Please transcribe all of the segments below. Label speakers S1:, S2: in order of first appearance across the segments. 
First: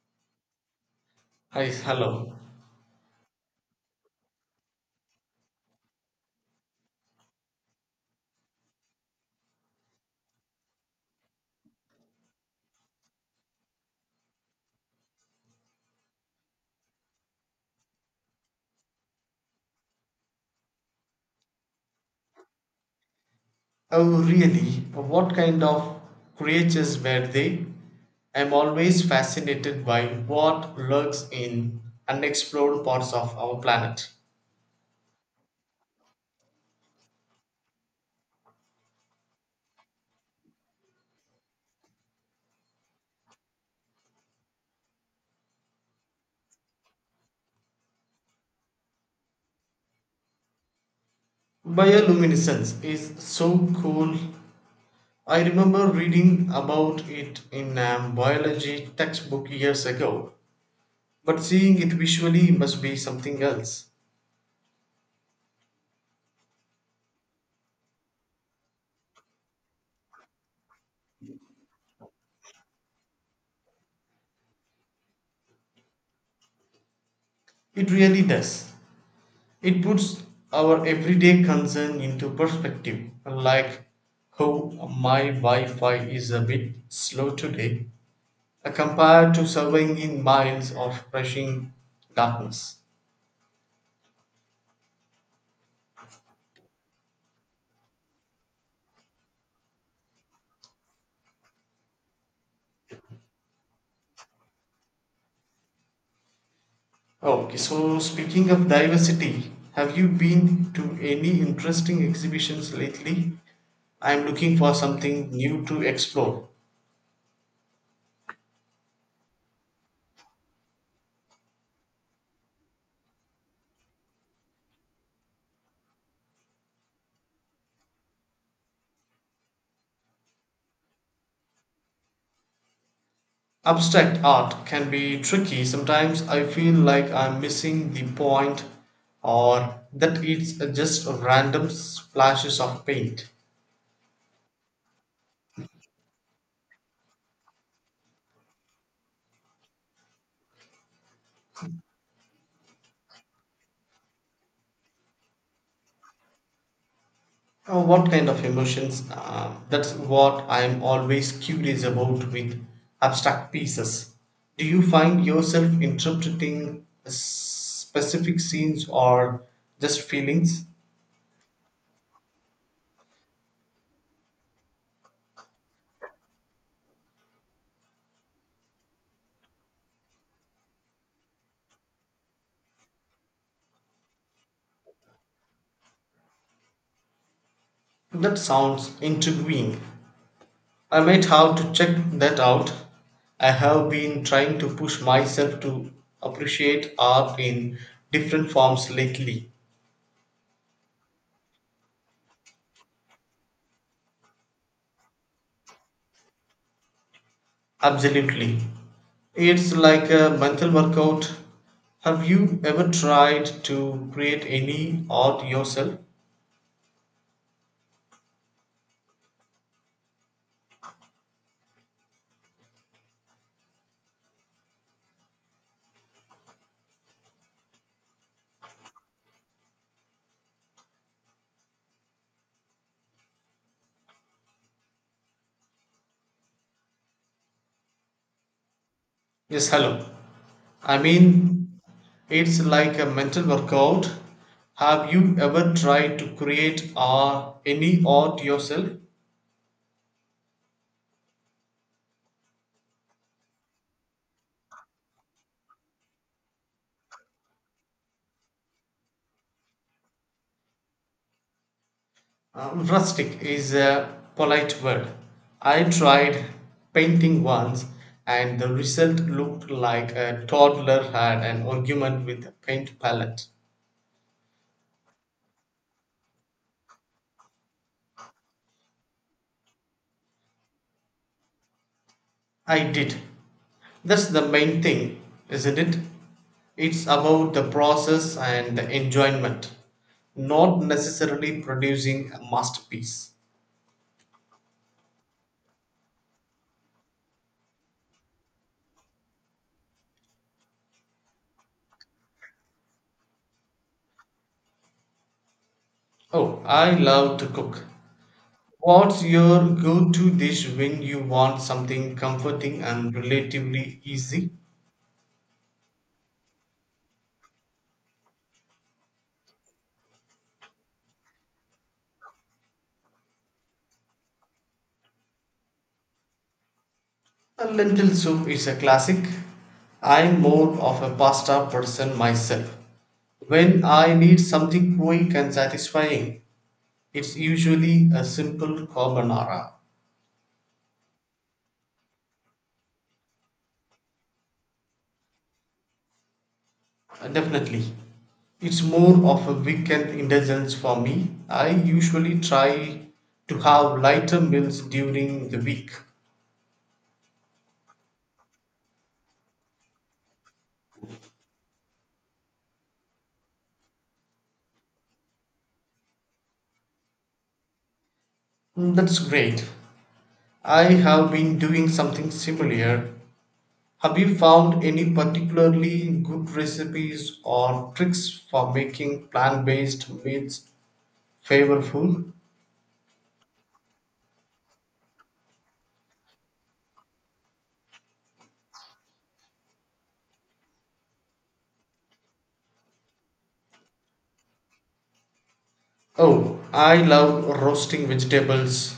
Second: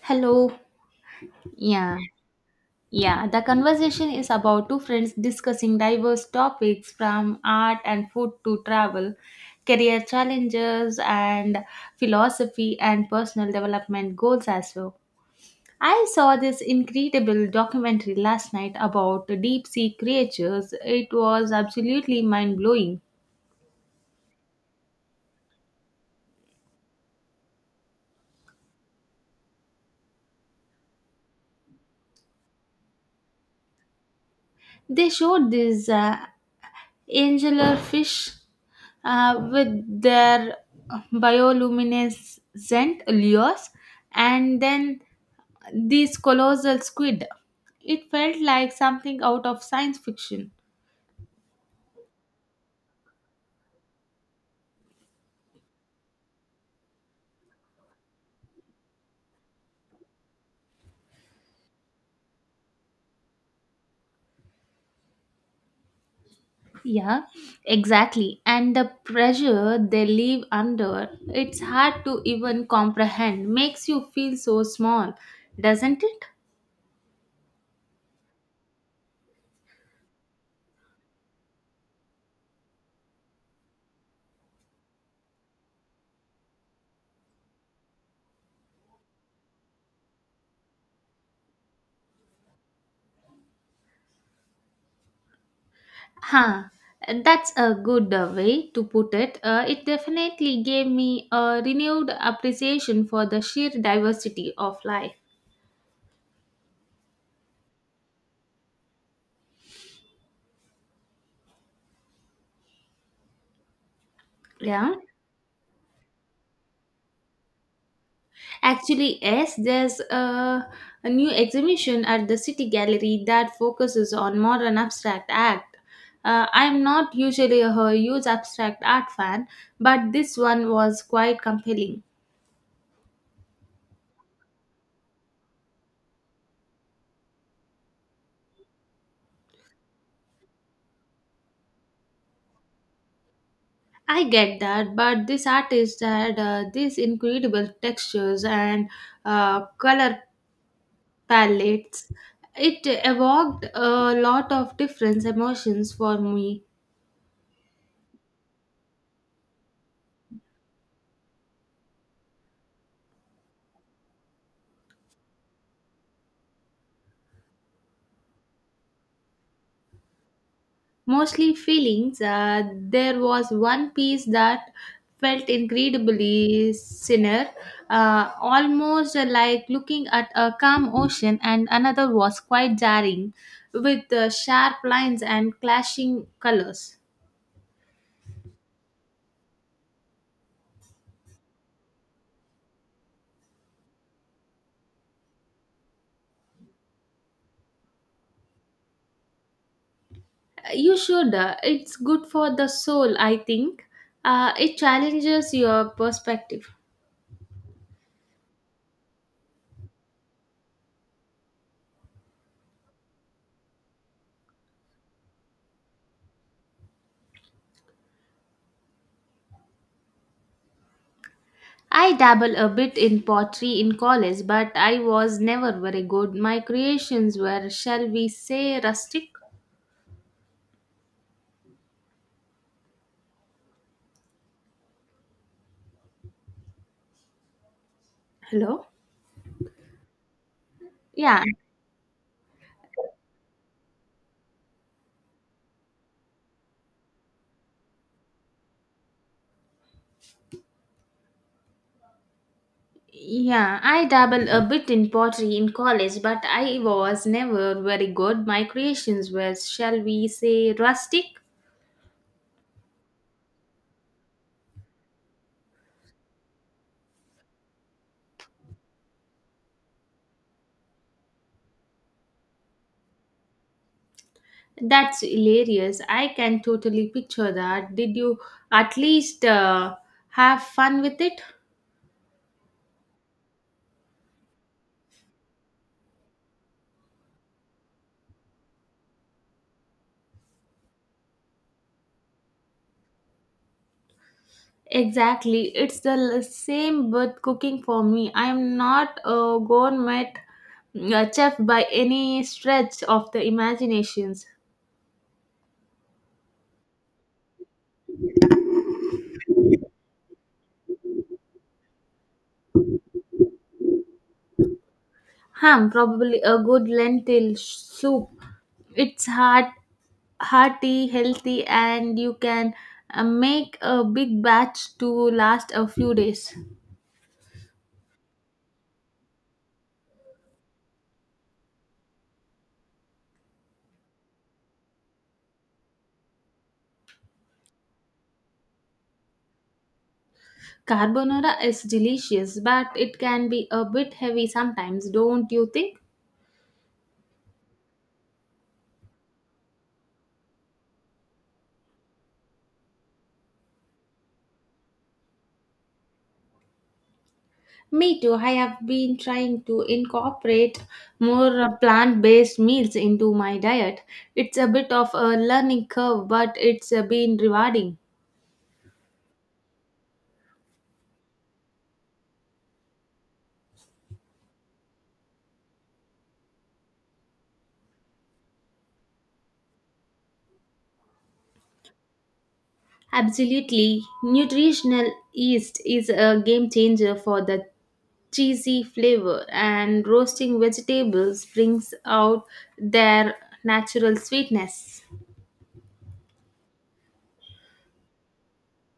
S1: Hello.
S2: Hi,
S1: Yeah.
S2: hello.
S1: Yeah, the conversation is about two friends discussing diverse topics from art and food to travel, career challenges, and philosophy and personal development goals as well. I saw this incredible documentary last night about deep sea creatures. It was absolutely mind blowing.
S2: Oh, really? What kind of creatures were they? I'm always fascinated by what lurks in unexplored parts of our planet.
S1: They showed these anglerfish with their bioluminescent lures and then these colossal squid. It felt like something out of science fiction.
S2: Bioluminescence is so cool. I remember reading about it in a biology textbook years ago, but seeing it visually must be something else.
S1: Yeah, exactly. And the pressure they live under, it's hard to even comprehend, makes you feel so small, doesn't it?
S2: It really does. It puts our everyday concern into perspective, like how my Wi Fi is a bit slow today compared to surveying in miles of rushing darkness.
S1: Huh. That's a good way to put it. It definitely gave me a renewed appreciation for the sheer diversity of life.
S2: Okay, so speaking of diversity, have you been to any interesting exhibitions lately? I'm looking for
S1: Yeah.
S2: something new to explore.
S1: Actually, yes, there's a new exhibition at the City Gallery that focuses on modern abstract art. I'm not usually a huge abstract art fan, but this one was quite compelling.
S2: Abstract art can be tricky sometimes I feel like I'm missing the point or that it's just random splashes of paint.
S1: I get that, but this artist had these incredible textures and color palettes. It evoked a lot of different emotions for me,
S2: What kind of emotions? That's what I'm always curious about with abstract pieces. Do you find yourself interpreting specific scenes or just feelings?
S1: mostly feelings. There was one piece that felt incredibly sinner, almost like looking at a calm ocean, and another was quite jarring with sharp lines and clashing colors.
S2: That sounds intriguing. I might have to check that out. I have been trying to push myself to appreciate art in different forms lately.
S1: You should, it's good for the soul, I think. It challenges your perspective.
S2: Absolutely. It's like a mental workout. Have you ever tried to create any art yourself?
S1: I dabble a bit in pottery in college, but I was never very good. My creations were, shall we say, rustic. Hello?
S2: Yes, hello. I
S1: Yeah,
S2: mean, it's like a mental workout. Have you ever tried to create any art yourself?
S1: yeah. I dabble a bit in pottery in college, but I was never very good. My creations were, shall we say, rustic.
S2: Rustic is a polite word. I tried painting once, and the result looked like a toddler had an argument with a paint palette.
S1: That's hilarious. I can totally picture that. Did you at least have fun with it?
S2: I did. That's the main thing, isn't it? It's about the process and the enjoyment, not necessarily producing a masterpiece.
S1: Exactly. Same with cooking for me. I'm not a gourmet chef by any stretch of the imaginations.
S2: Oh, I love to cook. What's your go to dish when you want something comforting and relatively easy?
S1: Ham, probably a good lentil soup. It's heart, hearty, healthy, and you can make a big batch to last a few days.
S2: A Lentil soup is a classic. I'm more of a pasta person myself. When I need something quick and satisfying, it's usually a simple carbonara.
S1: Carbonara is delicious, but it can be a bit heavy sometimes, don't you think?
S2: Definitely. It's more of a weekend indulgence for me. I usually try to have lighter meals during the week.
S1: Me too. I have been trying to incorporate more plant-based meals into my diet. It's a bit of a learning curve, but it's been rewarding.
S2: Mm, that's great. I have been doing something similar. Have you found any particularly good recipes or tricks for making plant based meals flavorful?
S1: Absolutely. Nutritional yeast is a game changer for the cheesy flavor, and roasting vegetables brings out their natural sweetness.
S2: Oh, I love roasting vegetables,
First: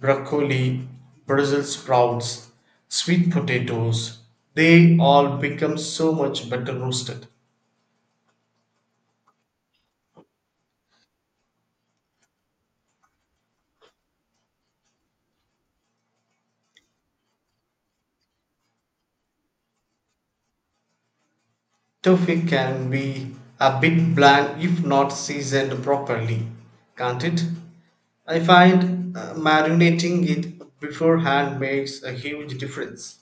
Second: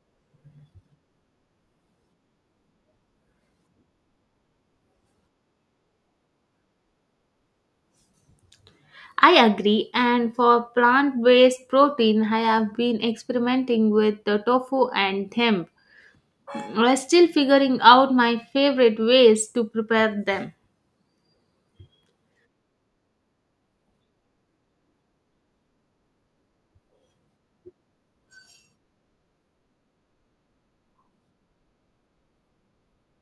S2: broccoli, Brussels sprouts, sweet potatoes. They all become so much better roasted.
S1: I agree, and for plant based protein, I have been experimenting with the tofu and hemp. I'm still figuring out my favorite ways to prepare them.
S2: Tofu can be a bit bland if not seasoned properly, can't it? I find marinating it beforehand makes a huge difference.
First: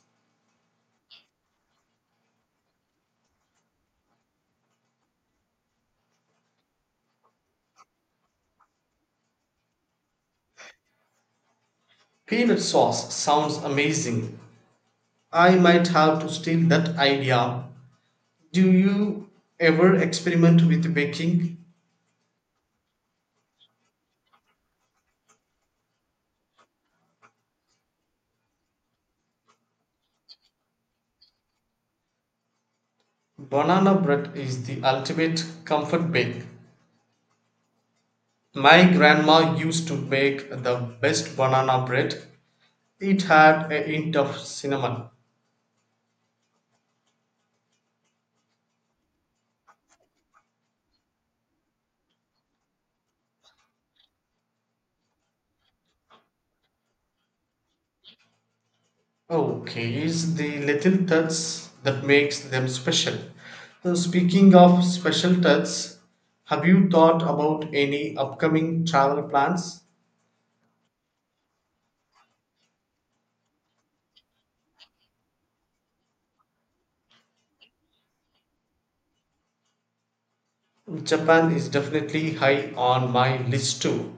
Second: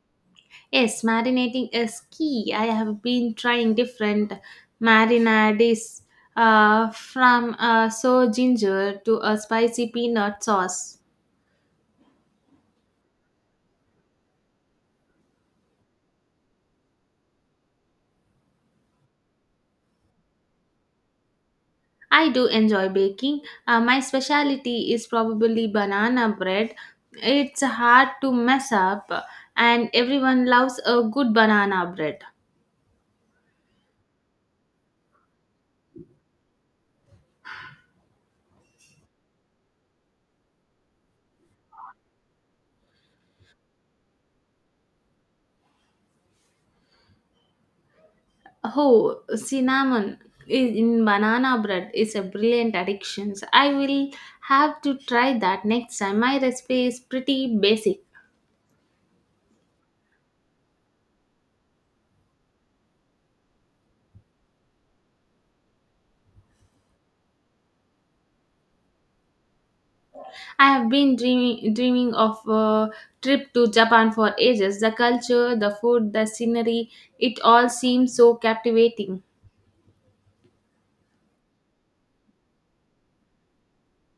S1: Yes, marinating is key. I have been trying different marinades from ginger to a spicy peanut sauce.
S2: Peanut sauce sounds amazing. I might have to steal that idea. Do you ever experiment with baking?
S1: I do enjoy baking. My specialty is probably banana bread. It's hard to mess up, and everyone loves a good banana bread.
S2: Banana bread is the ultimate comfort bake. My grandma used to make the best banana bread. It had a hint of cinnamon.
S1: Oh, cinnamon in banana bread is a brilliant addiction. So I will have to try that next time. My recipe is pretty basic.
S2: Okay, it's the little touch that makes them special. So speaking of special touch, have you thought about any upcoming travel plans?
S1: I have been dreaming of a trip to Japan for ages. The culture, the food, the scenery, it all seems so captivating.
S2: Japan is definitely high on my list too.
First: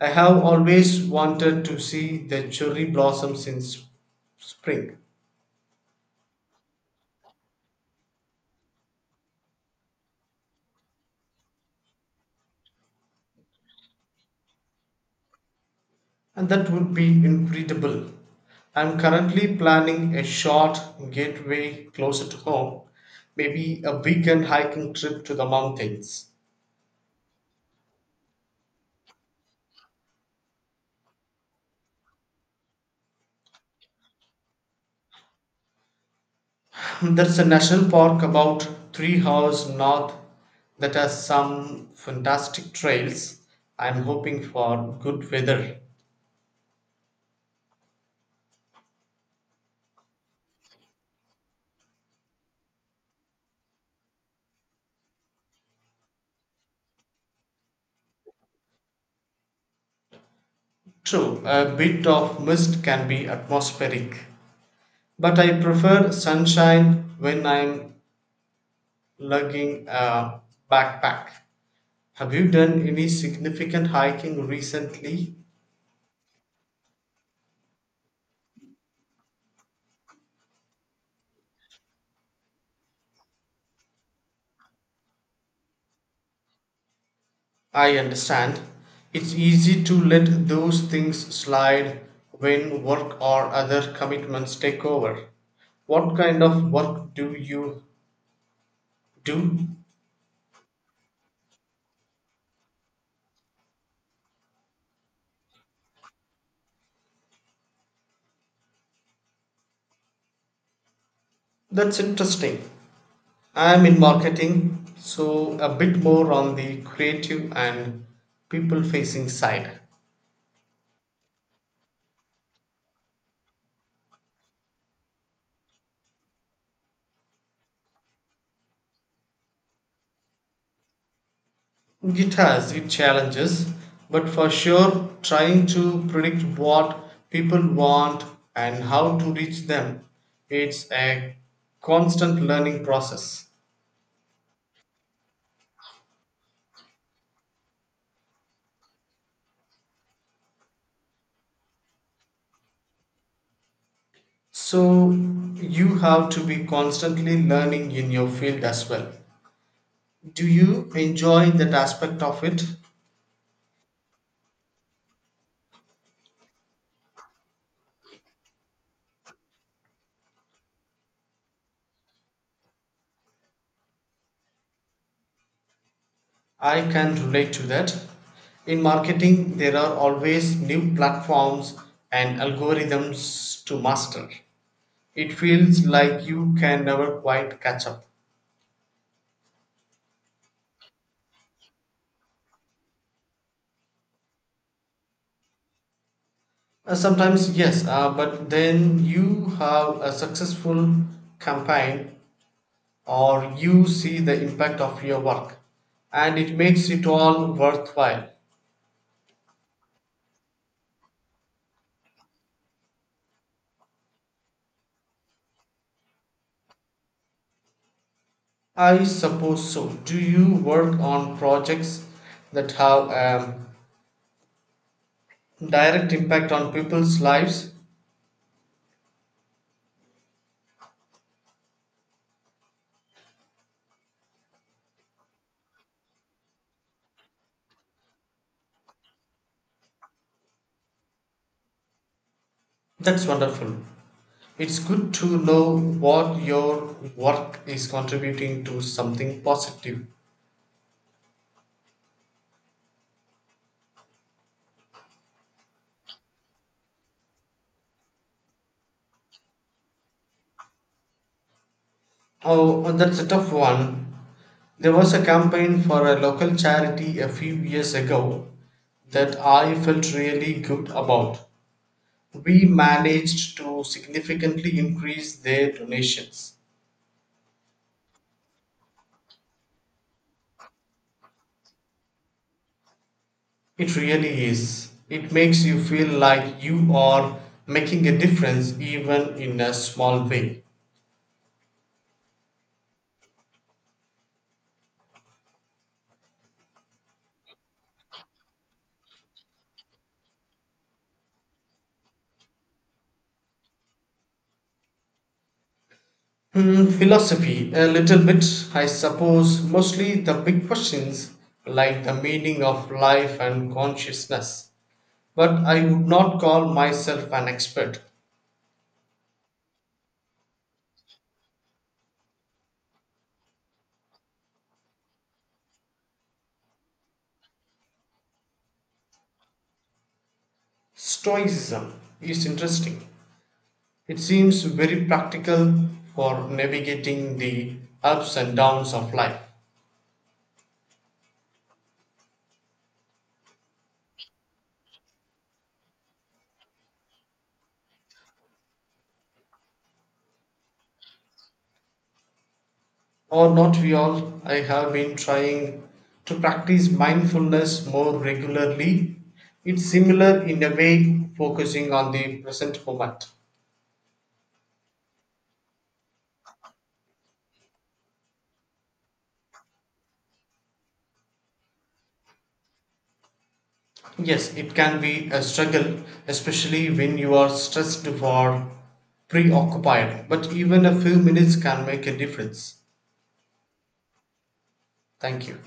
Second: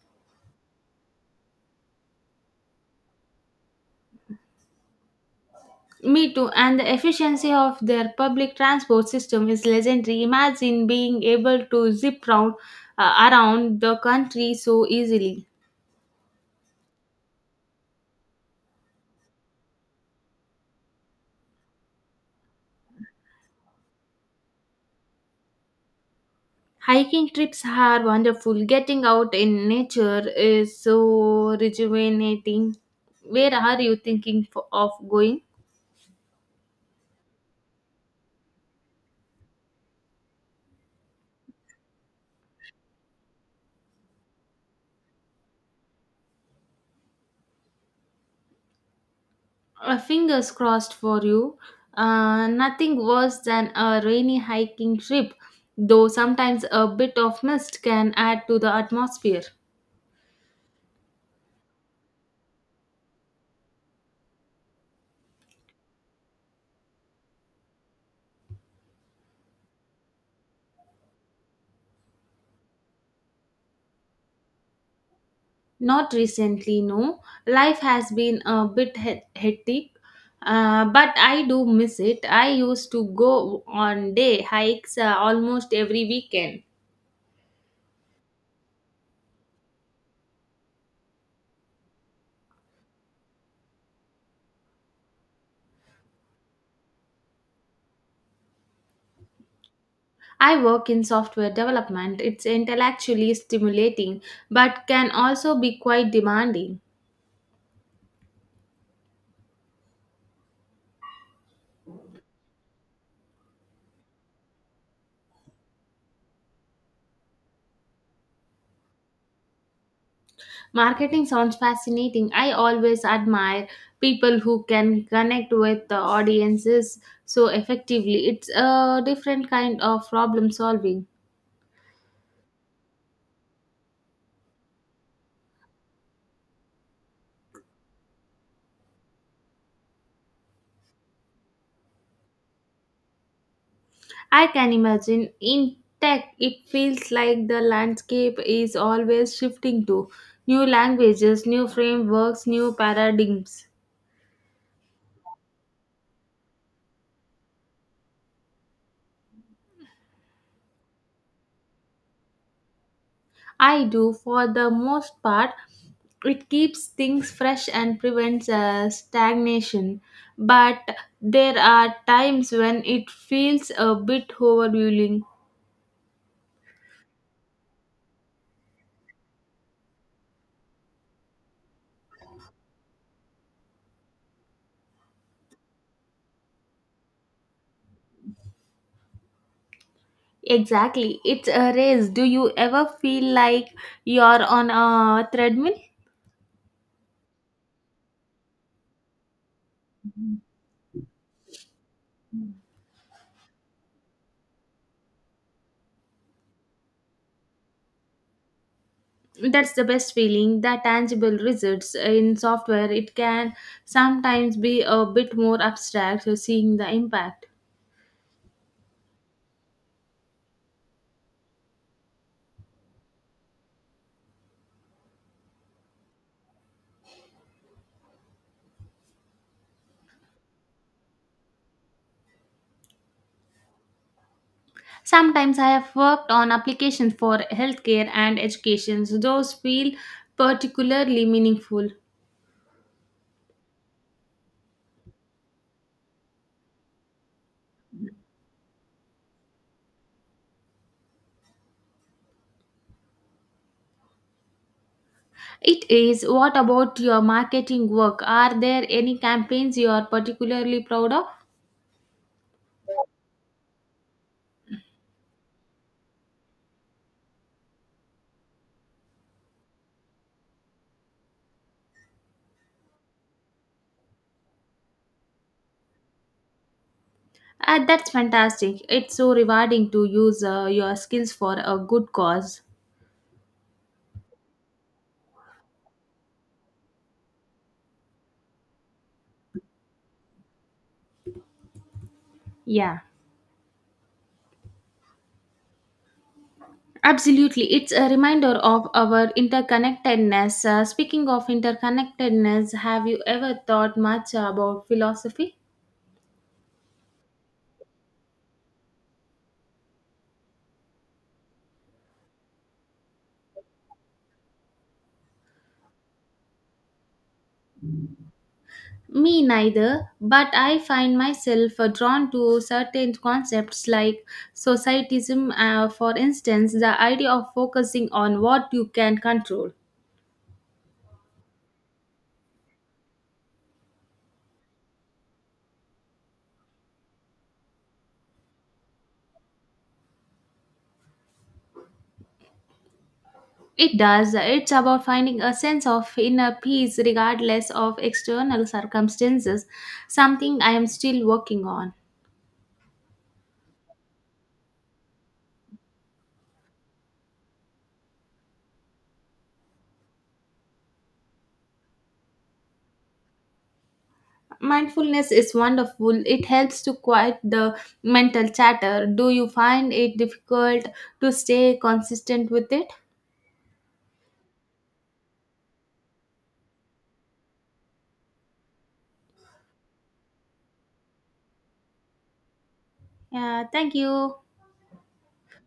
S2: I have always wanted to see the cherry blossoms in spring,
S1: Me too, and the efficiency of their public transport system is legendary. Imagine being able to around the country so easily.
S2: and that would be incredible. I'm currently planning a short getaway closer to home, maybe a weekend hiking trip to the mountains.
S1: Hiking trips are wonderful. Getting out in nature is so rejuvenating. Where are you of going?
S2: There is a national park about 3 hours north that has some fantastic trails. I'm hoping for good weather.
S1: Fingers crossed for you. Nothing worse than a rainy hiking trip, though sometimes a bit of mist can add to the atmosphere.
S2: True, a bit of mist can be atmospheric, but I prefer sunshine when I'm lugging a backpack. Have you done any significant hiking recently?
S1: Not recently, no. Life has been a bit he- hectic, but I do miss it. I used to go on day hikes almost every weekend.
S2: I understand. It's easy to let those things slide when work or other commitments take over. What kind of work do you do?
S1: I work in software development. It's intellectually stimulating, but can also be quite demanding.
S2: That's interesting. I'm in marketing, so a bit more on the creative and people facing side.
S1: Marketing sounds fascinating. I always admire people who can connect with the audiences so effectively. It's a different kind of problem solving.
S2: It has its challenges, but for sure, trying to predict what people want and how to reach them, it's a constant learning process.
S1: I can imagine in tech, it feels like the landscape is always shifting to new languages, new frameworks, new paradigms.
S2: So, you have to be constantly learning in your field as well. Do you enjoy that aspect of it?
S1: I do for the most part. It keeps things fresh and prevents stagnation, but there are times when it feels a bit overwhelming.
S2: I can relate to that. In marketing, there are always new platforms and algorithms to master. It feels like you can never quite catch up.
S1: Exactly, it's a race. Do you ever feel like you're on a treadmill?
S2: Sometimes, yes, but then you have a successful campaign or you see the impact of your work and it makes it all worthwhile.
S1: That's the best feeling. The tangible results in software it can sometimes be a bit more abstract, so seeing the impact.
S2: I suppose so. Do you work on projects that have direct impact on people's lives?
S1: Sometimes I have worked on applications for healthcare and education. So those feel particularly meaningful.
S2: That's wonderful. It's good to know what your work is contributing to something positive.
S1: It is. What about your marketing work? Are there any campaigns you are particularly proud of?
S2: Oh, that's a tough one. There was a campaign for a local charity a few years ago that I felt really good about. We managed to significantly increase their donations.
S1: Ah, that's fantastic. It's so rewarding to use your skills for a good cause.
S2: It really is. It makes you feel like you are making a difference even in a small way.
S1: Yeah, absolutely. It's a reminder of our interconnectedness. Speaking of interconnectedness, have you ever thought much about philosophy?
S2: Hmm, philosophy, a little bit, I suppose, mostly the big questions like the meaning of life and consciousness. But I would not call myself an expert.
S1: Me neither, but I find myself drawn to certain concepts like societism, for instance, the idea of focusing on what you can control.
S2: Stoicism is interesting. It seems very practical for navigating the ups and downs of life.
S1: It does, it's about finding a sense of inner peace regardless of external circumstances, something I am still working on.
S2: Or not we all, I have been trying to practice mindfulness more regularly. It's similar in a way, focusing on the present moment.
S1: Mindfulness is wonderful, it helps to quiet the mental chatter. Do you find it difficult to stay consistent with it?
S2: Yes, it can be a struggle, especially when you are stressed or preoccupied, but even a few minutes can make a difference.
S1: Yeah, thank you.
S2: Thank you.